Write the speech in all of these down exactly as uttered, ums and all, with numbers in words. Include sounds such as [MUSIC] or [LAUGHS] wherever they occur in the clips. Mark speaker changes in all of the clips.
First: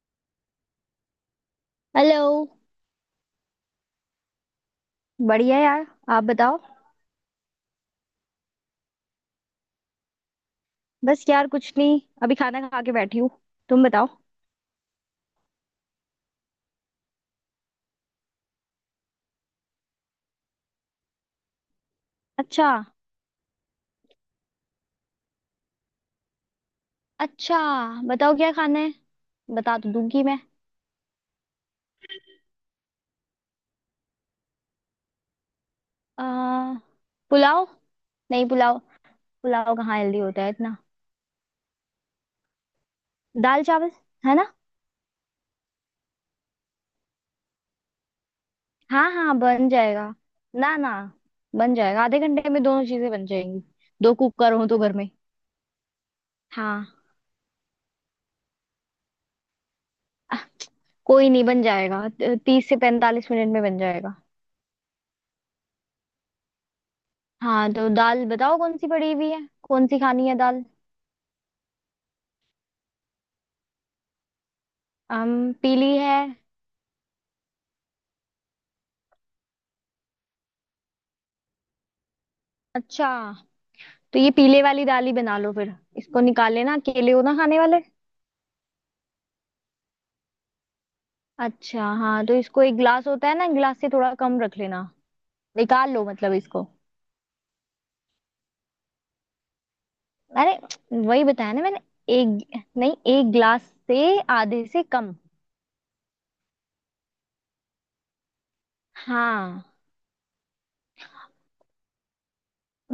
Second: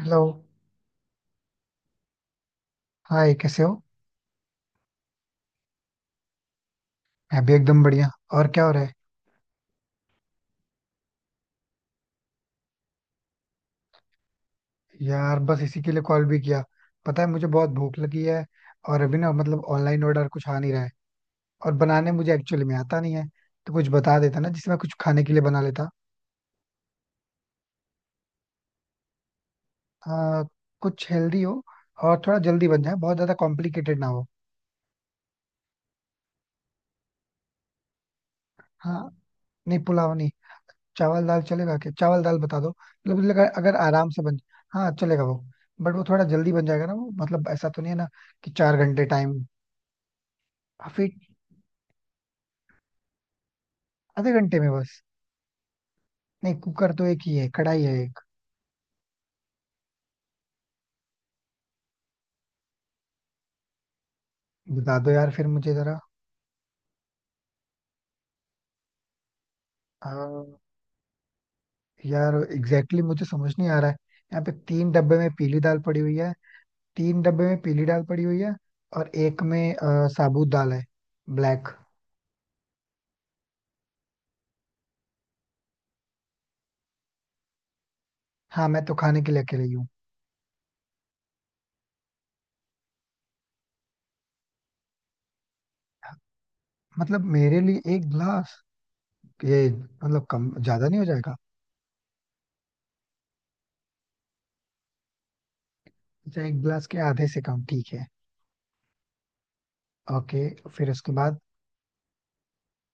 Speaker 1: Hello.
Speaker 2: Hello.
Speaker 1: Hi कैसे हो।
Speaker 2: बढ़िया यार। आप बताओ।
Speaker 1: मैं भी एकदम बढ़िया। और क्या हो रहा है।
Speaker 2: बस यार कुछ नहीं, अभी खाना खा के बैठी हूँ। तुम बताओ।
Speaker 1: यार बस इसी के लिए कॉल भी किया। पता है मुझे बहुत भूख लगी है। और अभी ना मतलब ऑनलाइन ऑर्डर कुछ आ नहीं रहा है। और बनाने मुझे एक्चुअली
Speaker 2: अच्छा।
Speaker 1: में आता नहीं है। तो कुछ बता देता ना जिसमें कुछ खाने के लिए बना लेता।
Speaker 2: अच्छा, बताओ क्या खाना है। बता तो दूंगी मैं।
Speaker 1: आ, कुछ हेल्दी हो। और थोड़ा जल्दी बन जाए बहुत ज्यादा कॉम्प्लिकेटेड ना हो।
Speaker 2: आ, पुलाव। नहीं पुलाव।
Speaker 1: हाँ।
Speaker 2: पुलाव
Speaker 1: नहीं
Speaker 2: कहाँ
Speaker 1: पुलाव
Speaker 2: हेल्दी
Speaker 1: नहीं।
Speaker 2: होता है इतना?
Speaker 1: चावल दाल चलेगा क्या। चावल दाल बता दो मतलब मुझे लगा
Speaker 2: दाल
Speaker 1: अगर
Speaker 2: चावल
Speaker 1: आराम से
Speaker 2: है
Speaker 1: बन।
Speaker 2: ना?
Speaker 1: हाँ चलेगा वो। बट वो थोड़ा जल्दी बन जाएगा ना वो मतलब ऐसा तो नहीं है ना कि चार घंटे
Speaker 2: हाँ
Speaker 1: टाइम।
Speaker 2: हाँ बन जाएगा, ना ना।
Speaker 1: फिर।
Speaker 2: बन जाएगा, आधे घंटे में दोनों चीजें बन जाएंगी। दो
Speaker 1: आधे
Speaker 2: कुकर
Speaker 1: घंटे
Speaker 2: हो
Speaker 1: में
Speaker 2: तो घर
Speaker 1: बस।
Speaker 2: में।
Speaker 1: नहीं
Speaker 2: हाँ।
Speaker 1: कुकर तो एक ही है कढ़ाई है एक।
Speaker 2: अ, कोई नहीं, बन जाएगा तीस से पैंतालीस मिनट में बन जाएगा।
Speaker 1: बता दो यार फिर मुझे जरा।
Speaker 2: हाँ तो दाल बताओ कौन सी पड़ी हुई है, कौन सी
Speaker 1: आ,
Speaker 2: खानी है दाल।
Speaker 1: यार एग्जैक्टली exactly मुझे समझ नहीं आ रहा है। यहाँ पे तीन डब्बे में
Speaker 2: अम
Speaker 1: पीली दाल
Speaker 2: पीली
Speaker 1: पड़ी
Speaker 2: है।
Speaker 1: हुई है। तीन डब्बे में पीली दाल पड़ी हुई है और एक में आ, साबुत दाल है। ब्लैक।
Speaker 2: अच्छा, तो ये पीले वाली दाल ही बना लो, फिर इसको निकाल लेना। केले हो ना खाने वाले?
Speaker 1: हाँ मैं तो खाने के लिए अकेले ही हूँ।
Speaker 2: अच्छा हाँ, तो इसको एक गिलास होता है ना, गिलास से थोड़ा कम रख लेना। निकाल लो मतलब इसको।
Speaker 1: मतलब मेरे लिए एक गिलास। ये मतलब कम ज्यादा नहीं हो
Speaker 2: अरे वही
Speaker 1: जाएगा।
Speaker 2: बताया ना मैंने, एक नहीं, एक गिलास से आधे से कम।
Speaker 1: अच्छा एक गिलास के आधे से कम ठीक है।
Speaker 2: हाँ।
Speaker 1: ओके। फिर उसके बाद।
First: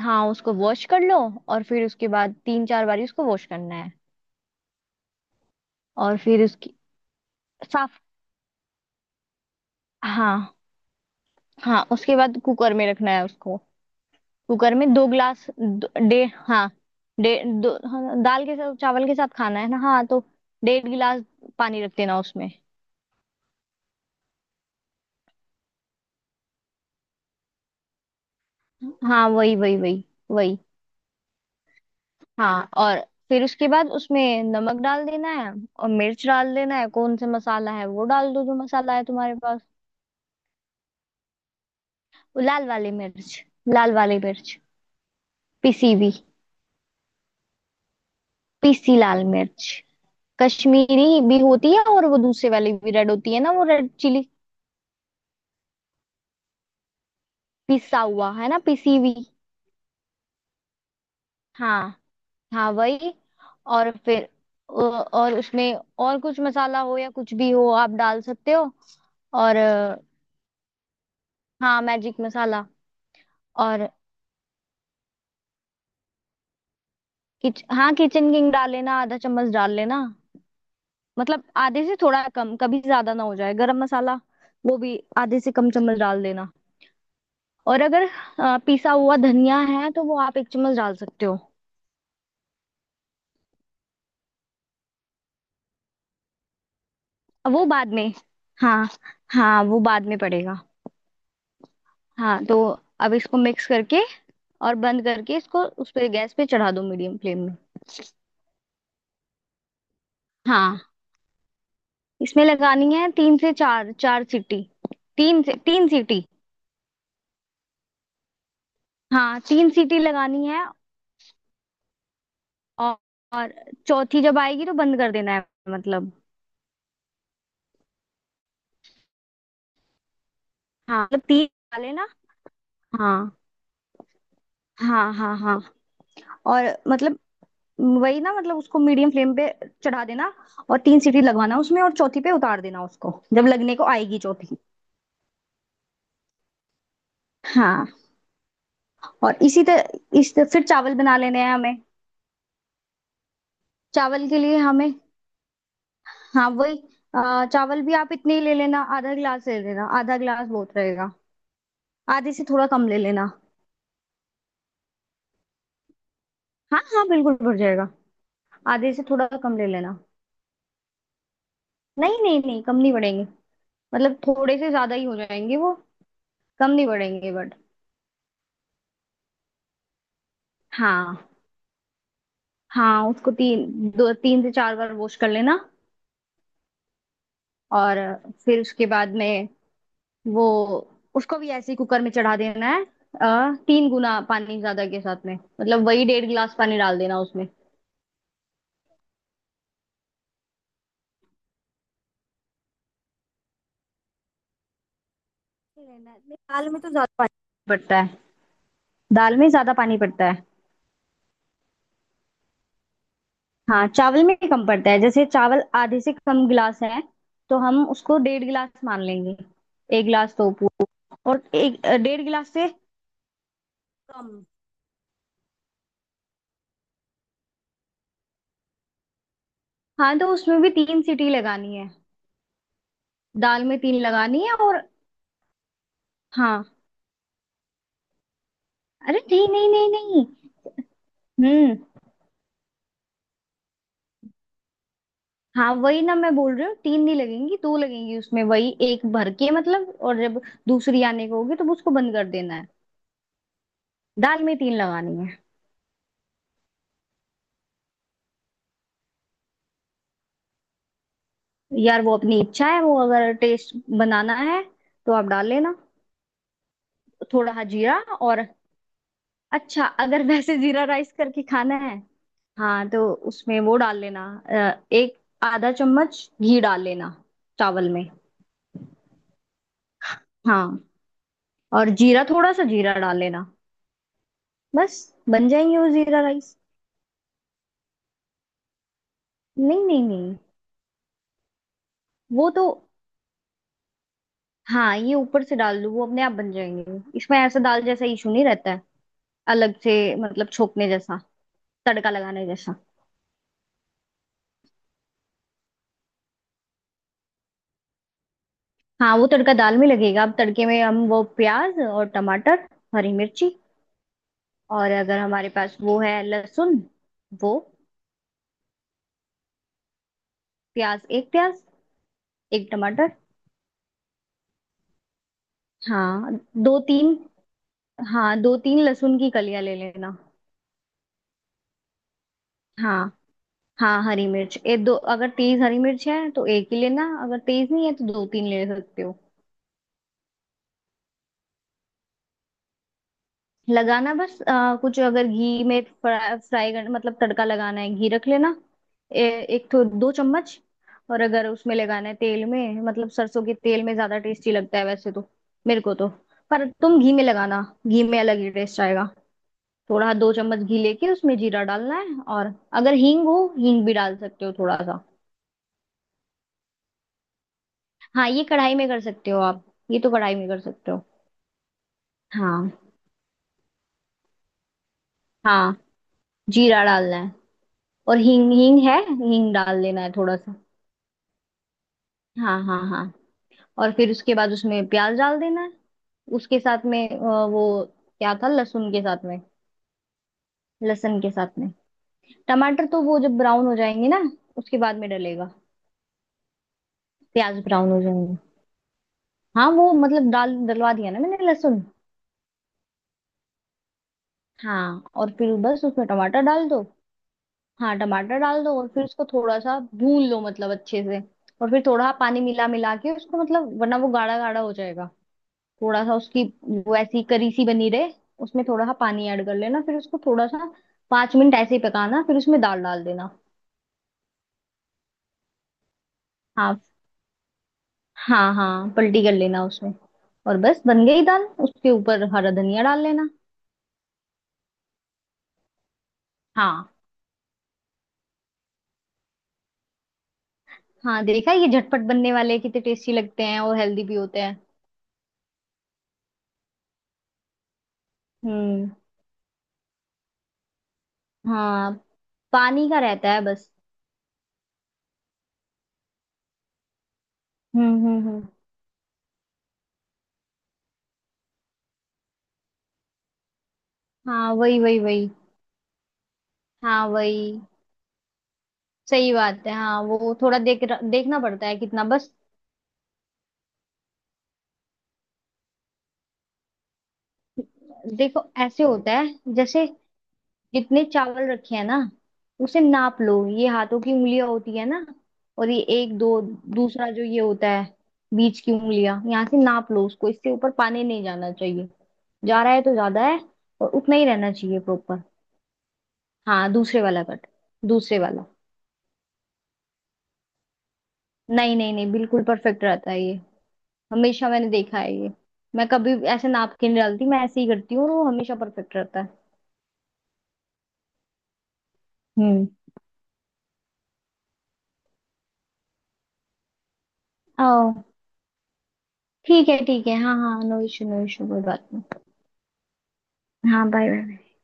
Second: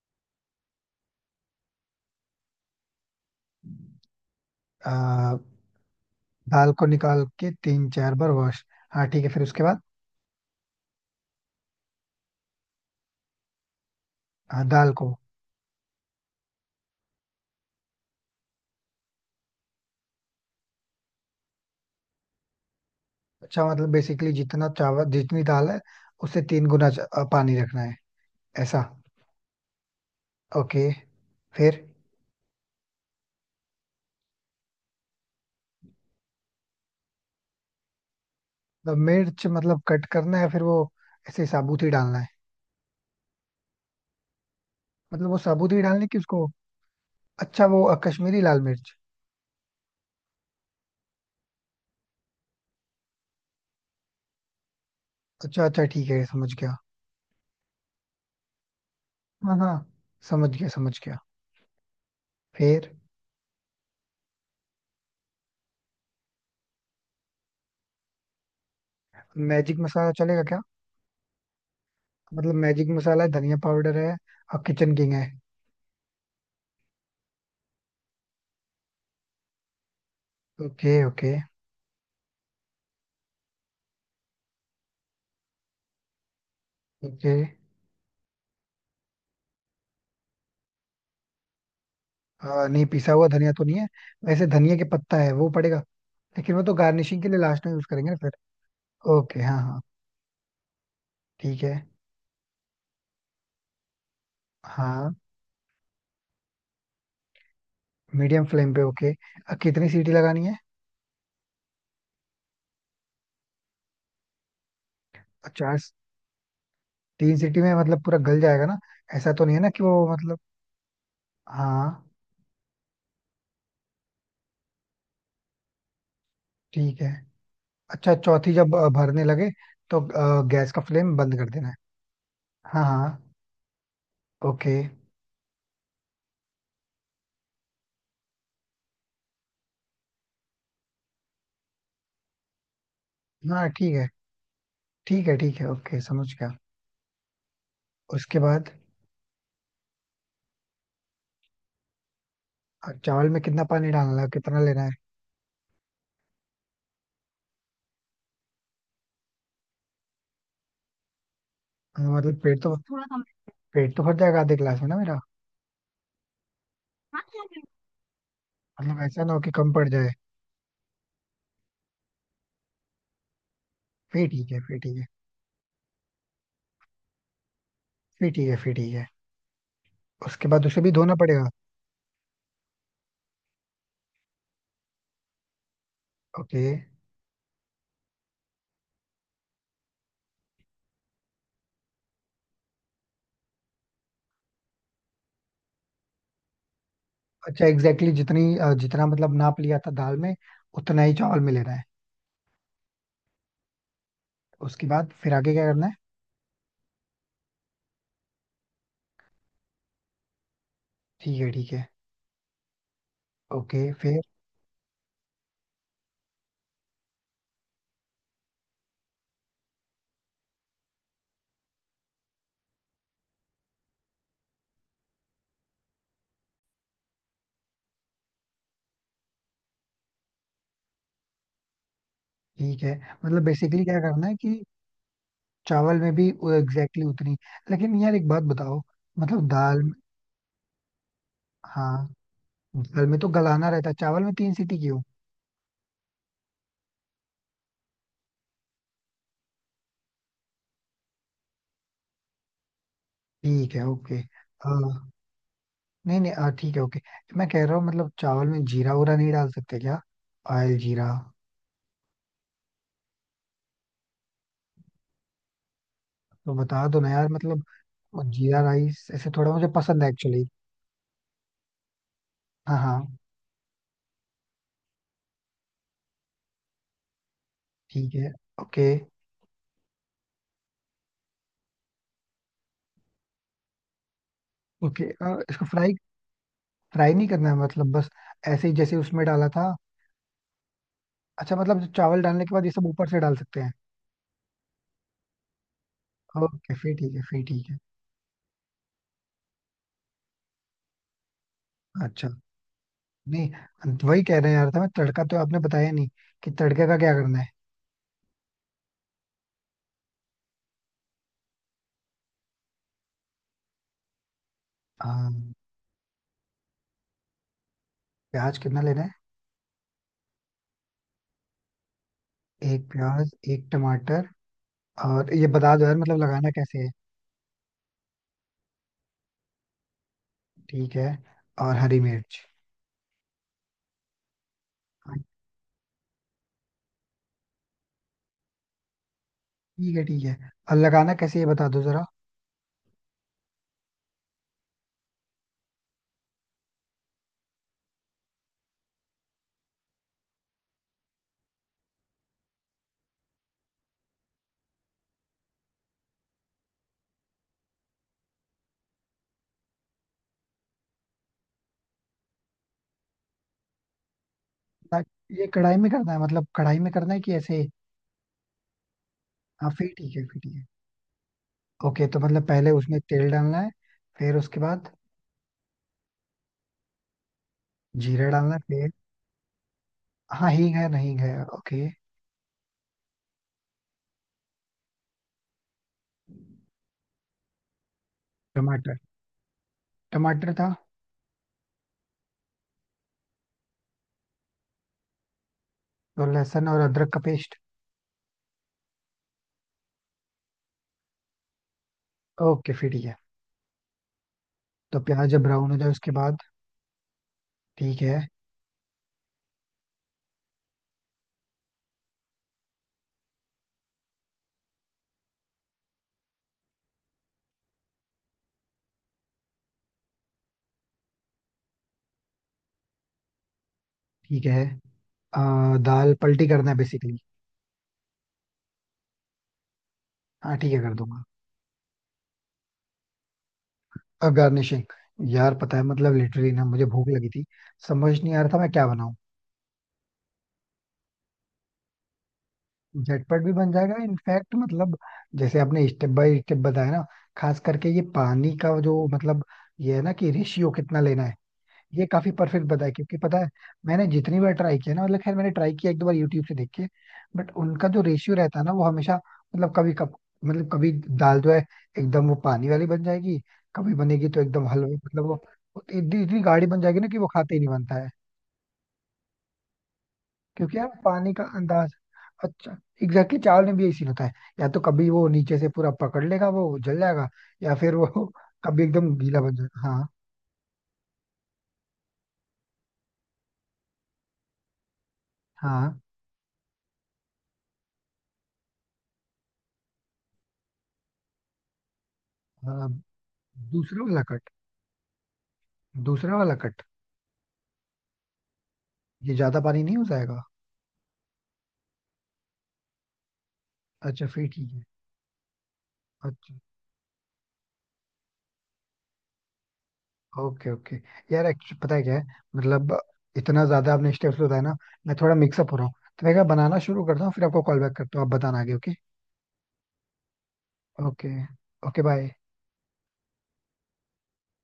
Speaker 2: हाँ उसको वॉश कर लो, और फिर उसके बाद तीन चार बारी उसको वॉश करना है।
Speaker 1: आ,
Speaker 2: और फिर
Speaker 1: दाल
Speaker 2: उसकी
Speaker 1: को निकाल के तीन
Speaker 2: साफ।
Speaker 1: चार बार वॉश। हाँ ठीक है फिर उसके बाद।
Speaker 2: हाँ। हाँ उसके बाद कुकर में रखना है उसको।
Speaker 1: हाँ
Speaker 2: कुकर
Speaker 1: दाल
Speaker 2: में दो
Speaker 1: को।
Speaker 2: ग्लास, दो- डेढ़, हाँ। डेढ़ दो, हाँ, दाल के साथ चावल के साथ खाना है ना, हाँ तो डेढ़ गिलास पानी रख देना उसमें।
Speaker 1: अच्छा मतलब बेसिकली जितना चावल जितनी दाल है उससे तीन गुना च- अ, पानी रखना है ऐसा।
Speaker 2: हाँ वही वही वही। वही।
Speaker 1: ओके फिर।
Speaker 2: हाँ, और फिर उसके बाद उसमें नमक डाल देना है, और मिर्च डाल देना है, कौन सा मसाला है वो डाल दो, जो
Speaker 1: तो
Speaker 2: मसाला है तुम्हारे
Speaker 1: मिर्च
Speaker 2: पास।
Speaker 1: मतलब कट करना है फिर वो ऐसे साबुत ही डालना है।
Speaker 2: वो लाल वाली मिर्च, लाल वाली मिर्च
Speaker 1: मतलब वो साबुत ही
Speaker 2: पिसी
Speaker 1: डालने
Speaker 2: हुई।
Speaker 1: की उसको। अच्छा वो अ, कश्मीरी लाल मिर्च।
Speaker 2: पिसी लाल मिर्च कश्मीरी भी होती है, और वो दूसरे वाली भी रेड होती है ना, वो रेड चिली।
Speaker 1: अच्छा अच्छा ठीक है समझ गया।
Speaker 2: पिसा हुआ है ना, पिसी हुई।
Speaker 1: हाँ हाँ समझ गया समझ गया।
Speaker 2: हाँ हाँ
Speaker 1: फिर।
Speaker 2: वही। और फिर अ, और उसमें, और कुछ मसाला हो या कुछ भी हो आप डाल सकते हो। और
Speaker 1: मैजिक
Speaker 2: अ,
Speaker 1: मसाला चलेगा क्या।
Speaker 2: हाँ मैजिक
Speaker 1: मतलब
Speaker 2: मसाला।
Speaker 1: मैजिक मसाला है धनिया
Speaker 2: और
Speaker 1: पाउडर है और किचन किंग है।
Speaker 2: किच, हाँ किचन किंग डाल लेना, आधा चम्मच डाल लेना।
Speaker 1: Okay okay.
Speaker 2: मतलब आधे से थोड़ा कम, कभी ज्यादा ना हो जाए। गरम मसाला वो भी आधे से कम चम्मच डाल देना।
Speaker 1: ओके।
Speaker 2: और अगर अ, पिसा हुआ धनिया है तो वो आप एक चम्मच डाल सकते हो।
Speaker 1: आ, नहीं पिसा हुआ धनिया तो नहीं है। वैसे धनिया के पत्ता है वो पड़ेगा। लेकिन वो तो गार्निशिंग के लिए
Speaker 2: वो
Speaker 1: लास्ट में यूज
Speaker 2: बाद
Speaker 1: करेंगे
Speaker 2: में,
Speaker 1: ना फिर।
Speaker 2: हाँ।
Speaker 1: ओके हाँ
Speaker 2: हाँ
Speaker 1: हाँ।
Speaker 2: वो बाद में पड़ेगा।
Speaker 1: ठीक है।
Speaker 2: हाँ तो अब इसको मिक्स करके और बंद
Speaker 1: हाँ
Speaker 2: करके इसको उस पे, गैस पे चढ़ा दो मीडियम फ्लेम में।
Speaker 1: मीडियम फ्लेम पे ओके। अब कितनी सीटी लगानी है।
Speaker 2: हाँ। इसमें लगानी है तीन से चार, चार सीटी। तीन से
Speaker 1: चार।
Speaker 2: तीन सीटी।
Speaker 1: तीन सीटी में मतलब पूरा गल जाएगा ना। ऐसा
Speaker 2: हाँ
Speaker 1: तो नहीं है ना
Speaker 2: तीन
Speaker 1: कि
Speaker 2: सीटी
Speaker 1: वो मतलब।
Speaker 2: लगानी है।
Speaker 1: हाँ।
Speaker 2: और, और चौथी जब आएगी तो बंद कर देना है मतलब।
Speaker 1: ठीक है। अच्छा चौथी जब अ, भरने लगे तो अ, गैस का
Speaker 2: हाँ
Speaker 1: फ्लेम
Speaker 2: मतलब
Speaker 1: बंद
Speaker 2: तीन
Speaker 1: कर देना है।
Speaker 2: डाले ना।
Speaker 1: हाँ हाँ।
Speaker 2: हाँ
Speaker 1: ओके।
Speaker 2: हाँ हाँ हाँ, और मतलब वही ना, मतलब उसको मीडियम फ्लेम पे चढ़ा देना, और तीन सीटी लगवाना उसमें, और चौथी पे उतार देना उसको जब
Speaker 1: हाँ।
Speaker 2: लगने को
Speaker 1: ठीक है
Speaker 2: आएगी चौथी।
Speaker 1: ठीक है ठीक है ओके समझ गया।
Speaker 2: हाँ।
Speaker 1: उसके बाद।
Speaker 2: और इसी तरह इस फिर चावल बना लेने हैं हमें।
Speaker 1: अ, चावल में कितना पानी डालना है
Speaker 2: चावल के लिए
Speaker 1: कितना लेना
Speaker 2: हमें,
Speaker 1: है।
Speaker 2: हाँ वही। अ, चावल भी आप इतने ही ले लेना, आधा गिलास ले लेना, आधा गिलास बहुत रहेगा।
Speaker 1: अ,
Speaker 2: आधे
Speaker 1: मतलब
Speaker 2: से
Speaker 1: पेट
Speaker 2: थोड़ा
Speaker 1: तो।
Speaker 2: कम ले लेना।
Speaker 1: पेट तो भर जाएगा आधे गिलास में ना मेरा।
Speaker 2: हाँ हाँ बिल्कुल भर जाएगा। आधे
Speaker 1: मतलब
Speaker 2: से
Speaker 1: ऐसा
Speaker 2: थोड़ा
Speaker 1: ना हो कि
Speaker 2: कम ले
Speaker 1: कम पड़
Speaker 2: लेना।
Speaker 1: जाए।
Speaker 2: नहीं नहीं नहीं, कम नहीं पड़ेंगे, मतलब
Speaker 1: फिर ठीक
Speaker 2: थोड़े
Speaker 1: है
Speaker 2: से
Speaker 1: फिर
Speaker 2: ज्यादा
Speaker 1: ठीक
Speaker 2: ही
Speaker 1: है।
Speaker 2: हो जाएंगे वो। कम नहीं पड़ेंगे, बट।
Speaker 1: फिर ठीक है फिर ठीक है। उसके बाद उसे भी धोना
Speaker 2: हाँ।
Speaker 1: पड़ेगा।
Speaker 2: हाँ उसको तीन, दो तीन से चार बार वॉश कर लेना।
Speaker 1: ओके।
Speaker 2: और फिर उसके बाद में वो उसको भी ऐसे ही कुकर में चढ़ा देना है। अ, तीन गुना पानी ज्यादा के साथ में, मतलब वही डेढ़ गिलास पानी डाल देना उसमें।
Speaker 1: अच्छा एग्जैक्टली exactly जितनी अ, जितना मतलब नाप लिया था दाल में उतना ही चावल में लेना है।
Speaker 2: लेना है नहीं, दाल में तो
Speaker 1: उसके
Speaker 2: ज्यादा
Speaker 1: बाद
Speaker 2: पानी
Speaker 1: फिर आगे
Speaker 2: पड़ता
Speaker 1: क्या
Speaker 2: है।
Speaker 1: करना है।
Speaker 2: दाल में ज्यादा पानी पड़ता है।
Speaker 1: ठीक है ठीक है
Speaker 2: हाँ
Speaker 1: ओके फिर।
Speaker 2: चावल में कम पड़ता है। जैसे चावल आधे से कम गिलास है, तो हम उसको डेढ़ गिलास मान लेंगे। एक गिलास तो पूरा, और एक अ, डेढ़ गिलास से कम। हाँ तो उसमें भी तीन सीटी लगानी है।
Speaker 1: ठीक है मतलब
Speaker 2: दाल में
Speaker 1: बेसिकली क्या
Speaker 2: तीन
Speaker 1: करना है
Speaker 2: लगानी है
Speaker 1: कि
Speaker 2: और।
Speaker 1: चावल में भी एग्जैक्टली
Speaker 2: हाँ।
Speaker 1: exactly उतनी। लेकिन यार एक बात बताओ
Speaker 2: अरे
Speaker 1: मतलब
Speaker 2: नहीं नहीं
Speaker 1: दाल
Speaker 2: नहीं
Speaker 1: में-
Speaker 2: नहीं। हम्म।
Speaker 1: हाँ दाल में तो गलाना रहता है चावल में तीन सीटी क्यों।
Speaker 2: हाँ वही ना, मैं बोल रही हूँ तीन नहीं लगेंगी, दो लगेंगी उसमें, वही एक भर के मतलब, और जब दूसरी आने को होगी तो उसको बंद कर देना है।
Speaker 1: ठीक है ओके।
Speaker 2: दाल में तीन
Speaker 1: हाँ।
Speaker 2: लगानी है।
Speaker 1: नहीं नहीं आ, ठीक है ओके। मैं कह रहा हूँ मतलब चावल में जीरा उरा नहीं डाल सकते क्या। ऑयल जीरा।
Speaker 2: यार वो अपनी इच्छा है, वो अगर टेस्ट बनाना है तो आप डाल लेना
Speaker 1: तो बता दो ना यार
Speaker 2: थोड़ा,
Speaker 1: मतलब।
Speaker 2: हाँ जीरा।
Speaker 1: वो
Speaker 2: और
Speaker 1: जीरा राइस ऐसे थोड़ा मुझे
Speaker 2: अच्छा,
Speaker 1: पसंद है
Speaker 2: अगर [LAUGHS]
Speaker 1: एक्चुअली।
Speaker 2: वैसे जीरा राइस करके खाना है,
Speaker 1: हाँ
Speaker 2: हाँ तो
Speaker 1: हाँ
Speaker 2: उसमें वो डाल लेना। अ, एक आधा चम्मच घी डाल लेना चावल में।
Speaker 1: ठीक है ओके
Speaker 2: हाँ, और जीरा, थोड़ा सा जीरा डाल लेना बस,
Speaker 1: ओके। अ,
Speaker 2: बन
Speaker 1: इसको
Speaker 2: जाएंगे वो
Speaker 1: फ्राई
Speaker 2: जीरा राइस।
Speaker 1: फ्राई नहीं करना है मतलब बस ऐसे ही जैसे उसमें डाला था।
Speaker 2: नहीं नहीं नहीं,
Speaker 1: अच्छा मतलब जो चावल डालने
Speaker 2: वो
Speaker 1: के बाद
Speaker 2: तो।
Speaker 1: ये सब ऊपर से डाल सकते हैं।
Speaker 2: हाँ, ये ऊपर से डाल दो, वो अपने आप बन
Speaker 1: ओके
Speaker 2: जाएंगे।
Speaker 1: फिर ठीक है
Speaker 2: इसमें
Speaker 1: फिर
Speaker 2: ऐसा
Speaker 1: ठीक है।
Speaker 2: दाल जैसा इशू नहीं रहता है अलग से, मतलब छोकने जैसा, तड़का
Speaker 1: अच्छा।
Speaker 2: लगाने जैसा।
Speaker 1: नहीं वही कह रहे हैं यार था मैं तड़का तो आपने बताया नहीं कि तड़के का क्या करना है।
Speaker 2: हाँ वो तड़का दाल में लगेगा। अब तड़के में हम वो प्याज और टमाटर, हरी मिर्ची, और अगर हमारे
Speaker 1: हाँ,
Speaker 2: पास वो है लहसुन, वो।
Speaker 1: प्याज कितना लेना है।
Speaker 2: प्याज एक प्याज, एक
Speaker 1: एक
Speaker 2: टमाटर।
Speaker 1: प्याज एक टमाटर। और ये बता दो यार मतलब
Speaker 2: हाँ
Speaker 1: लगाना कैसे
Speaker 2: दो
Speaker 1: है।
Speaker 2: तीन। हाँ दो तीन लहसुन की कलियां ले लेना।
Speaker 1: ठीक है। और हरी मिर्च।
Speaker 2: हाँ हाँ हरी मिर्च ये दो,
Speaker 1: हाँ,
Speaker 2: अगर तेज हरी मिर्च है तो एक ही लेना, अगर तेज नहीं है तो दो तीन ले सकते हो।
Speaker 1: ठीक है ठीक है। और लगाना कैसे है ये बता दो जरा।
Speaker 2: लगाना बस अ, कुछ, अगर घी में फ्राई, फ्राई कर, मतलब तड़का लगाना है, घी रख लेना। ए, एक तो दो चम्मच। और अगर उसमें लगाना है तेल में, मतलब सरसों के तेल में ज्यादा टेस्टी लगता है वैसे तो, मेरे को तो। पर तुम घी में लगाना, घी में अलग ही टेस्ट आएगा। थोड़ा दो चम्मच घी लेके उसमें जीरा डालना है। और अगर हींग हो, हींग भी डाल सकते हो थोड़ा
Speaker 1: ता-
Speaker 2: सा।
Speaker 1: ये कढ़ाई में करना है मतलब कढ़ाई में करना है कि ऐसे।
Speaker 2: हाँ ये कढ़ाई में कर सकते हो आप।
Speaker 1: हाँ फिर
Speaker 2: ये तो
Speaker 1: ठीक है
Speaker 2: कढ़ाई
Speaker 1: फिर
Speaker 2: में
Speaker 1: ठीक
Speaker 2: कर
Speaker 1: है।
Speaker 2: सकते हो।
Speaker 1: ओके तो मतलब पहले
Speaker 2: हाँ।
Speaker 1: उसमें तेल डालना है। फिर उसके बाद।
Speaker 2: हाँ जीरा डालना है। और
Speaker 1: जीरा
Speaker 2: हींग,
Speaker 1: डालना है
Speaker 2: हींग
Speaker 1: फिर।
Speaker 2: है, हींग डाल लेना है थोड़ा
Speaker 1: हाँ
Speaker 2: सा।
Speaker 1: हींग है नहीं है ओके।
Speaker 2: हाँ हाँ हाँ। और फिर उसके बाद उसमें प्याज डाल देना है। उसके साथ में अ, वो क्या था, लहसुन
Speaker 1: टमाटर।
Speaker 2: के साथ में।
Speaker 1: टमाटर था।
Speaker 2: लहसुन के साथ में टमाटर, तो वो जब ब्राउन हो जाएंगे ना, उसके बाद में डलेगा।
Speaker 1: तो लहसुन और अदरक का पेस्ट।
Speaker 2: प्याज ब्राउन हो जाएंगे। हाँ वो मतलब डाल डलवा दिया ना मैंने लहसुन।
Speaker 1: ओके फिर ठीक है। तो
Speaker 2: हाँ
Speaker 1: प्याज
Speaker 2: और
Speaker 1: जब
Speaker 2: फिर
Speaker 1: ब्राउन हो
Speaker 2: बस
Speaker 1: जाए
Speaker 2: उसमें
Speaker 1: उसके बाद।
Speaker 2: टमाटर डाल दो। हाँ
Speaker 1: ठीक है।
Speaker 2: टमाटर डाल दो, और फिर उसको थोड़ा सा भून लो, मतलब अच्छे से। और फिर थोड़ा पानी मिला मिला के उसको, मतलब वरना वो गाढ़ा गाढ़ा हो जाएगा, थोड़ा सा उसकी, वो ऐसी करी सी बनी रहे। उसमें थोड़ा सा पानी ऐड कर लेना, फिर उसको थोड़ा सा पांच मिनट ऐसे ही पकाना, फिर उसमें दाल डाल देना।
Speaker 1: ठीक है अ, दाल पलटी करना है
Speaker 2: हाँ
Speaker 1: बेसिकली।
Speaker 2: हाँ हाँ पलटी कर लेना उसमें।
Speaker 1: हाँ
Speaker 2: और
Speaker 1: ठीक है
Speaker 2: बस
Speaker 1: कर
Speaker 2: बन
Speaker 1: दूंगा।
Speaker 2: गई दाल, उसके ऊपर हरा धनिया डाल लेना।
Speaker 1: और गार्निशिंग। यार पता है मतलब लिटरली ना मुझे
Speaker 2: हाँ।
Speaker 1: भूख लगी थी। समझ नहीं आ रहा था मैं क्या बनाऊं।
Speaker 2: हाँ देखा, ये झटपट बनने वाले कितने टेस्टी
Speaker 1: झटपट
Speaker 2: लगते
Speaker 1: भी
Speaker 2: हैं,
Speaker 1: बन
Speaker 2: और
Speaker 1: जाएगा
Speaker 2: हेल्दी भी होते
Speaker 1: इनफैक्ट
Speaker 2: हैं।
Speaker 1: मतलब जैसे आपने स्टेप बाय स्टेप बताया ना। खास करके ये पानी का
Speaker 2: हम्म।
Speaker 1: जो मतलब ये है ना कि रेशियो कितना लेना है।
Speaker 2: हाँ
Speaker 1: ये काफी परफेक्ट
Speaker 2: पानी
Speaker 1: बताया
Speaker 2: का
Speaker 1: क्योंकि
Speaker 2: रहता
Speaker 1: पता
Speaker 2: है
Speaker 1: है।
Speaker 2: बस।
Speaker 1: मैंने जितनी बार ट्राई किया ना मतलब खैर मैंने ट्राई किया एक दो बार यूट्यूब से देख के। बट उनका
Speaker 2: हम्म
Speaker 1: जो
Speaker 2: हम्म
Speaker 1: रेशियो
Speaker 2: हम्म।
Speaker 1: रहता है ना वो हमेशा मतलब कभी कप मतलब कभी दाल जो है एकदम वो पानी वाली बन जाएगी। कभी बनेगी तो
Speaker 2: हाँ
Speaker 1: एकदम
Speaker 2: वही
Speaker 1: हलवे
Speaker 2: वही
Speaker 1: मतलब
Speaker 2: वही।
Speaker 1: वो वो इतनी इतनी गाढ़ी बन जाएगी
Speaker 2: हाँ
Speaker 1: ना कि वो खाते ही
Speaker 2: वही,
Speaker 1: नहीं बनता है।
Speaker 2: सही बात है। हाँ वो थोड़ा
Speaker 1: क्योंकि
Speaker 2: देख,
Speaker 1: यार पानी
Speaker 2: देखना
Speaker 1: का
Speaker 2: पड़ता है
Speaker 1: अंदाज।
Speaker 2: कितना बस।
Speaker 1: अच्छा एग्जैक्टली exactly, चावल में भी यही सीन होता है। या तो कभी वो नीचे से पूरा पकड़ लेगा वो जल जाएगा। या फिर वो
Speaker 2: देखो
Speaker 1: [LAUGHS] कभी
Speaker 2: ऐसे होता
Speaker 1: एकदम
Speaker 2: है,
Speaker 1: गीला बन
Speaker 2: जैसे
Speaker 1: जाएगा हाँ।
Speaker 2: जितने चावल रखे हैं ना, उसे नाप लो। ये हाथों की उंगलियां होती है ना, और ये
Speaker 1: हाँ
Speaker 2: एक दो, दूसरा जो ये होता है, बीच की उंगलियां, यहाँ से नाप लो उसको, इससे ऊपर पानी नहीं जाना चाहिए। जा रहा है
Speaker 1: अ,
Speaker 2: तो ज्यादा है, और
Speaker 1: दूसरा
Speaker 2: उतना
Speaker 1: वाला
Speaker 2: ही
Speaker 1: कट
Speaker 2: रहना चाहिए प्रॉपर।
Speaker 1: दूसरा वाला
Speaker 2: हाँ
Speaker 1: कट
Speaker 2: दूसरे वाला कट, दूसरे वाला।
Speaker 1: ये ज्यादा पानी नहीं हो जाएगा।
Speaker 2: नहीं नहीं नहीं, बिल्कुल परफेक्ट रहता है ये,
Speaker 1: अच्छा फिर
Speaker 2: हमेशा मैंने
Speaker 1: ठीक है।
Speaker 2: देखा है ये। मैं कभी ऐसे
Speaker 1: अच्छा
Speaker 2: नाप के नहीं डालती, मैं ऐसे ही करती हूँ, और वो हमेशा परफेक्ट रहता है।
Speaker 1: Okay okay. यार एक्चुअली पता है क्या है मतलब इतना ज्यादा आपने स्टेप्स बताया ना। मैं थोड़ा मिक्सअप हो रहा हूँ। तो मैं क्या बनाना शुरू करता हूँ फिर आपको कॉल बैक
Speaker 2: हम्म।
Speaker 1: करता हूँ आप बताना आगे ओके।
Speaker 2: ठीक है ठीक है, हाँ हाँ, no issue no
Speaker 1: okay
Speaker 2: issue, कोई बात
Speaker 1: ओके
Speaker 2: नहीं।
Speaker 1: बाय।
Speaker 2: हाँ बाय बाय।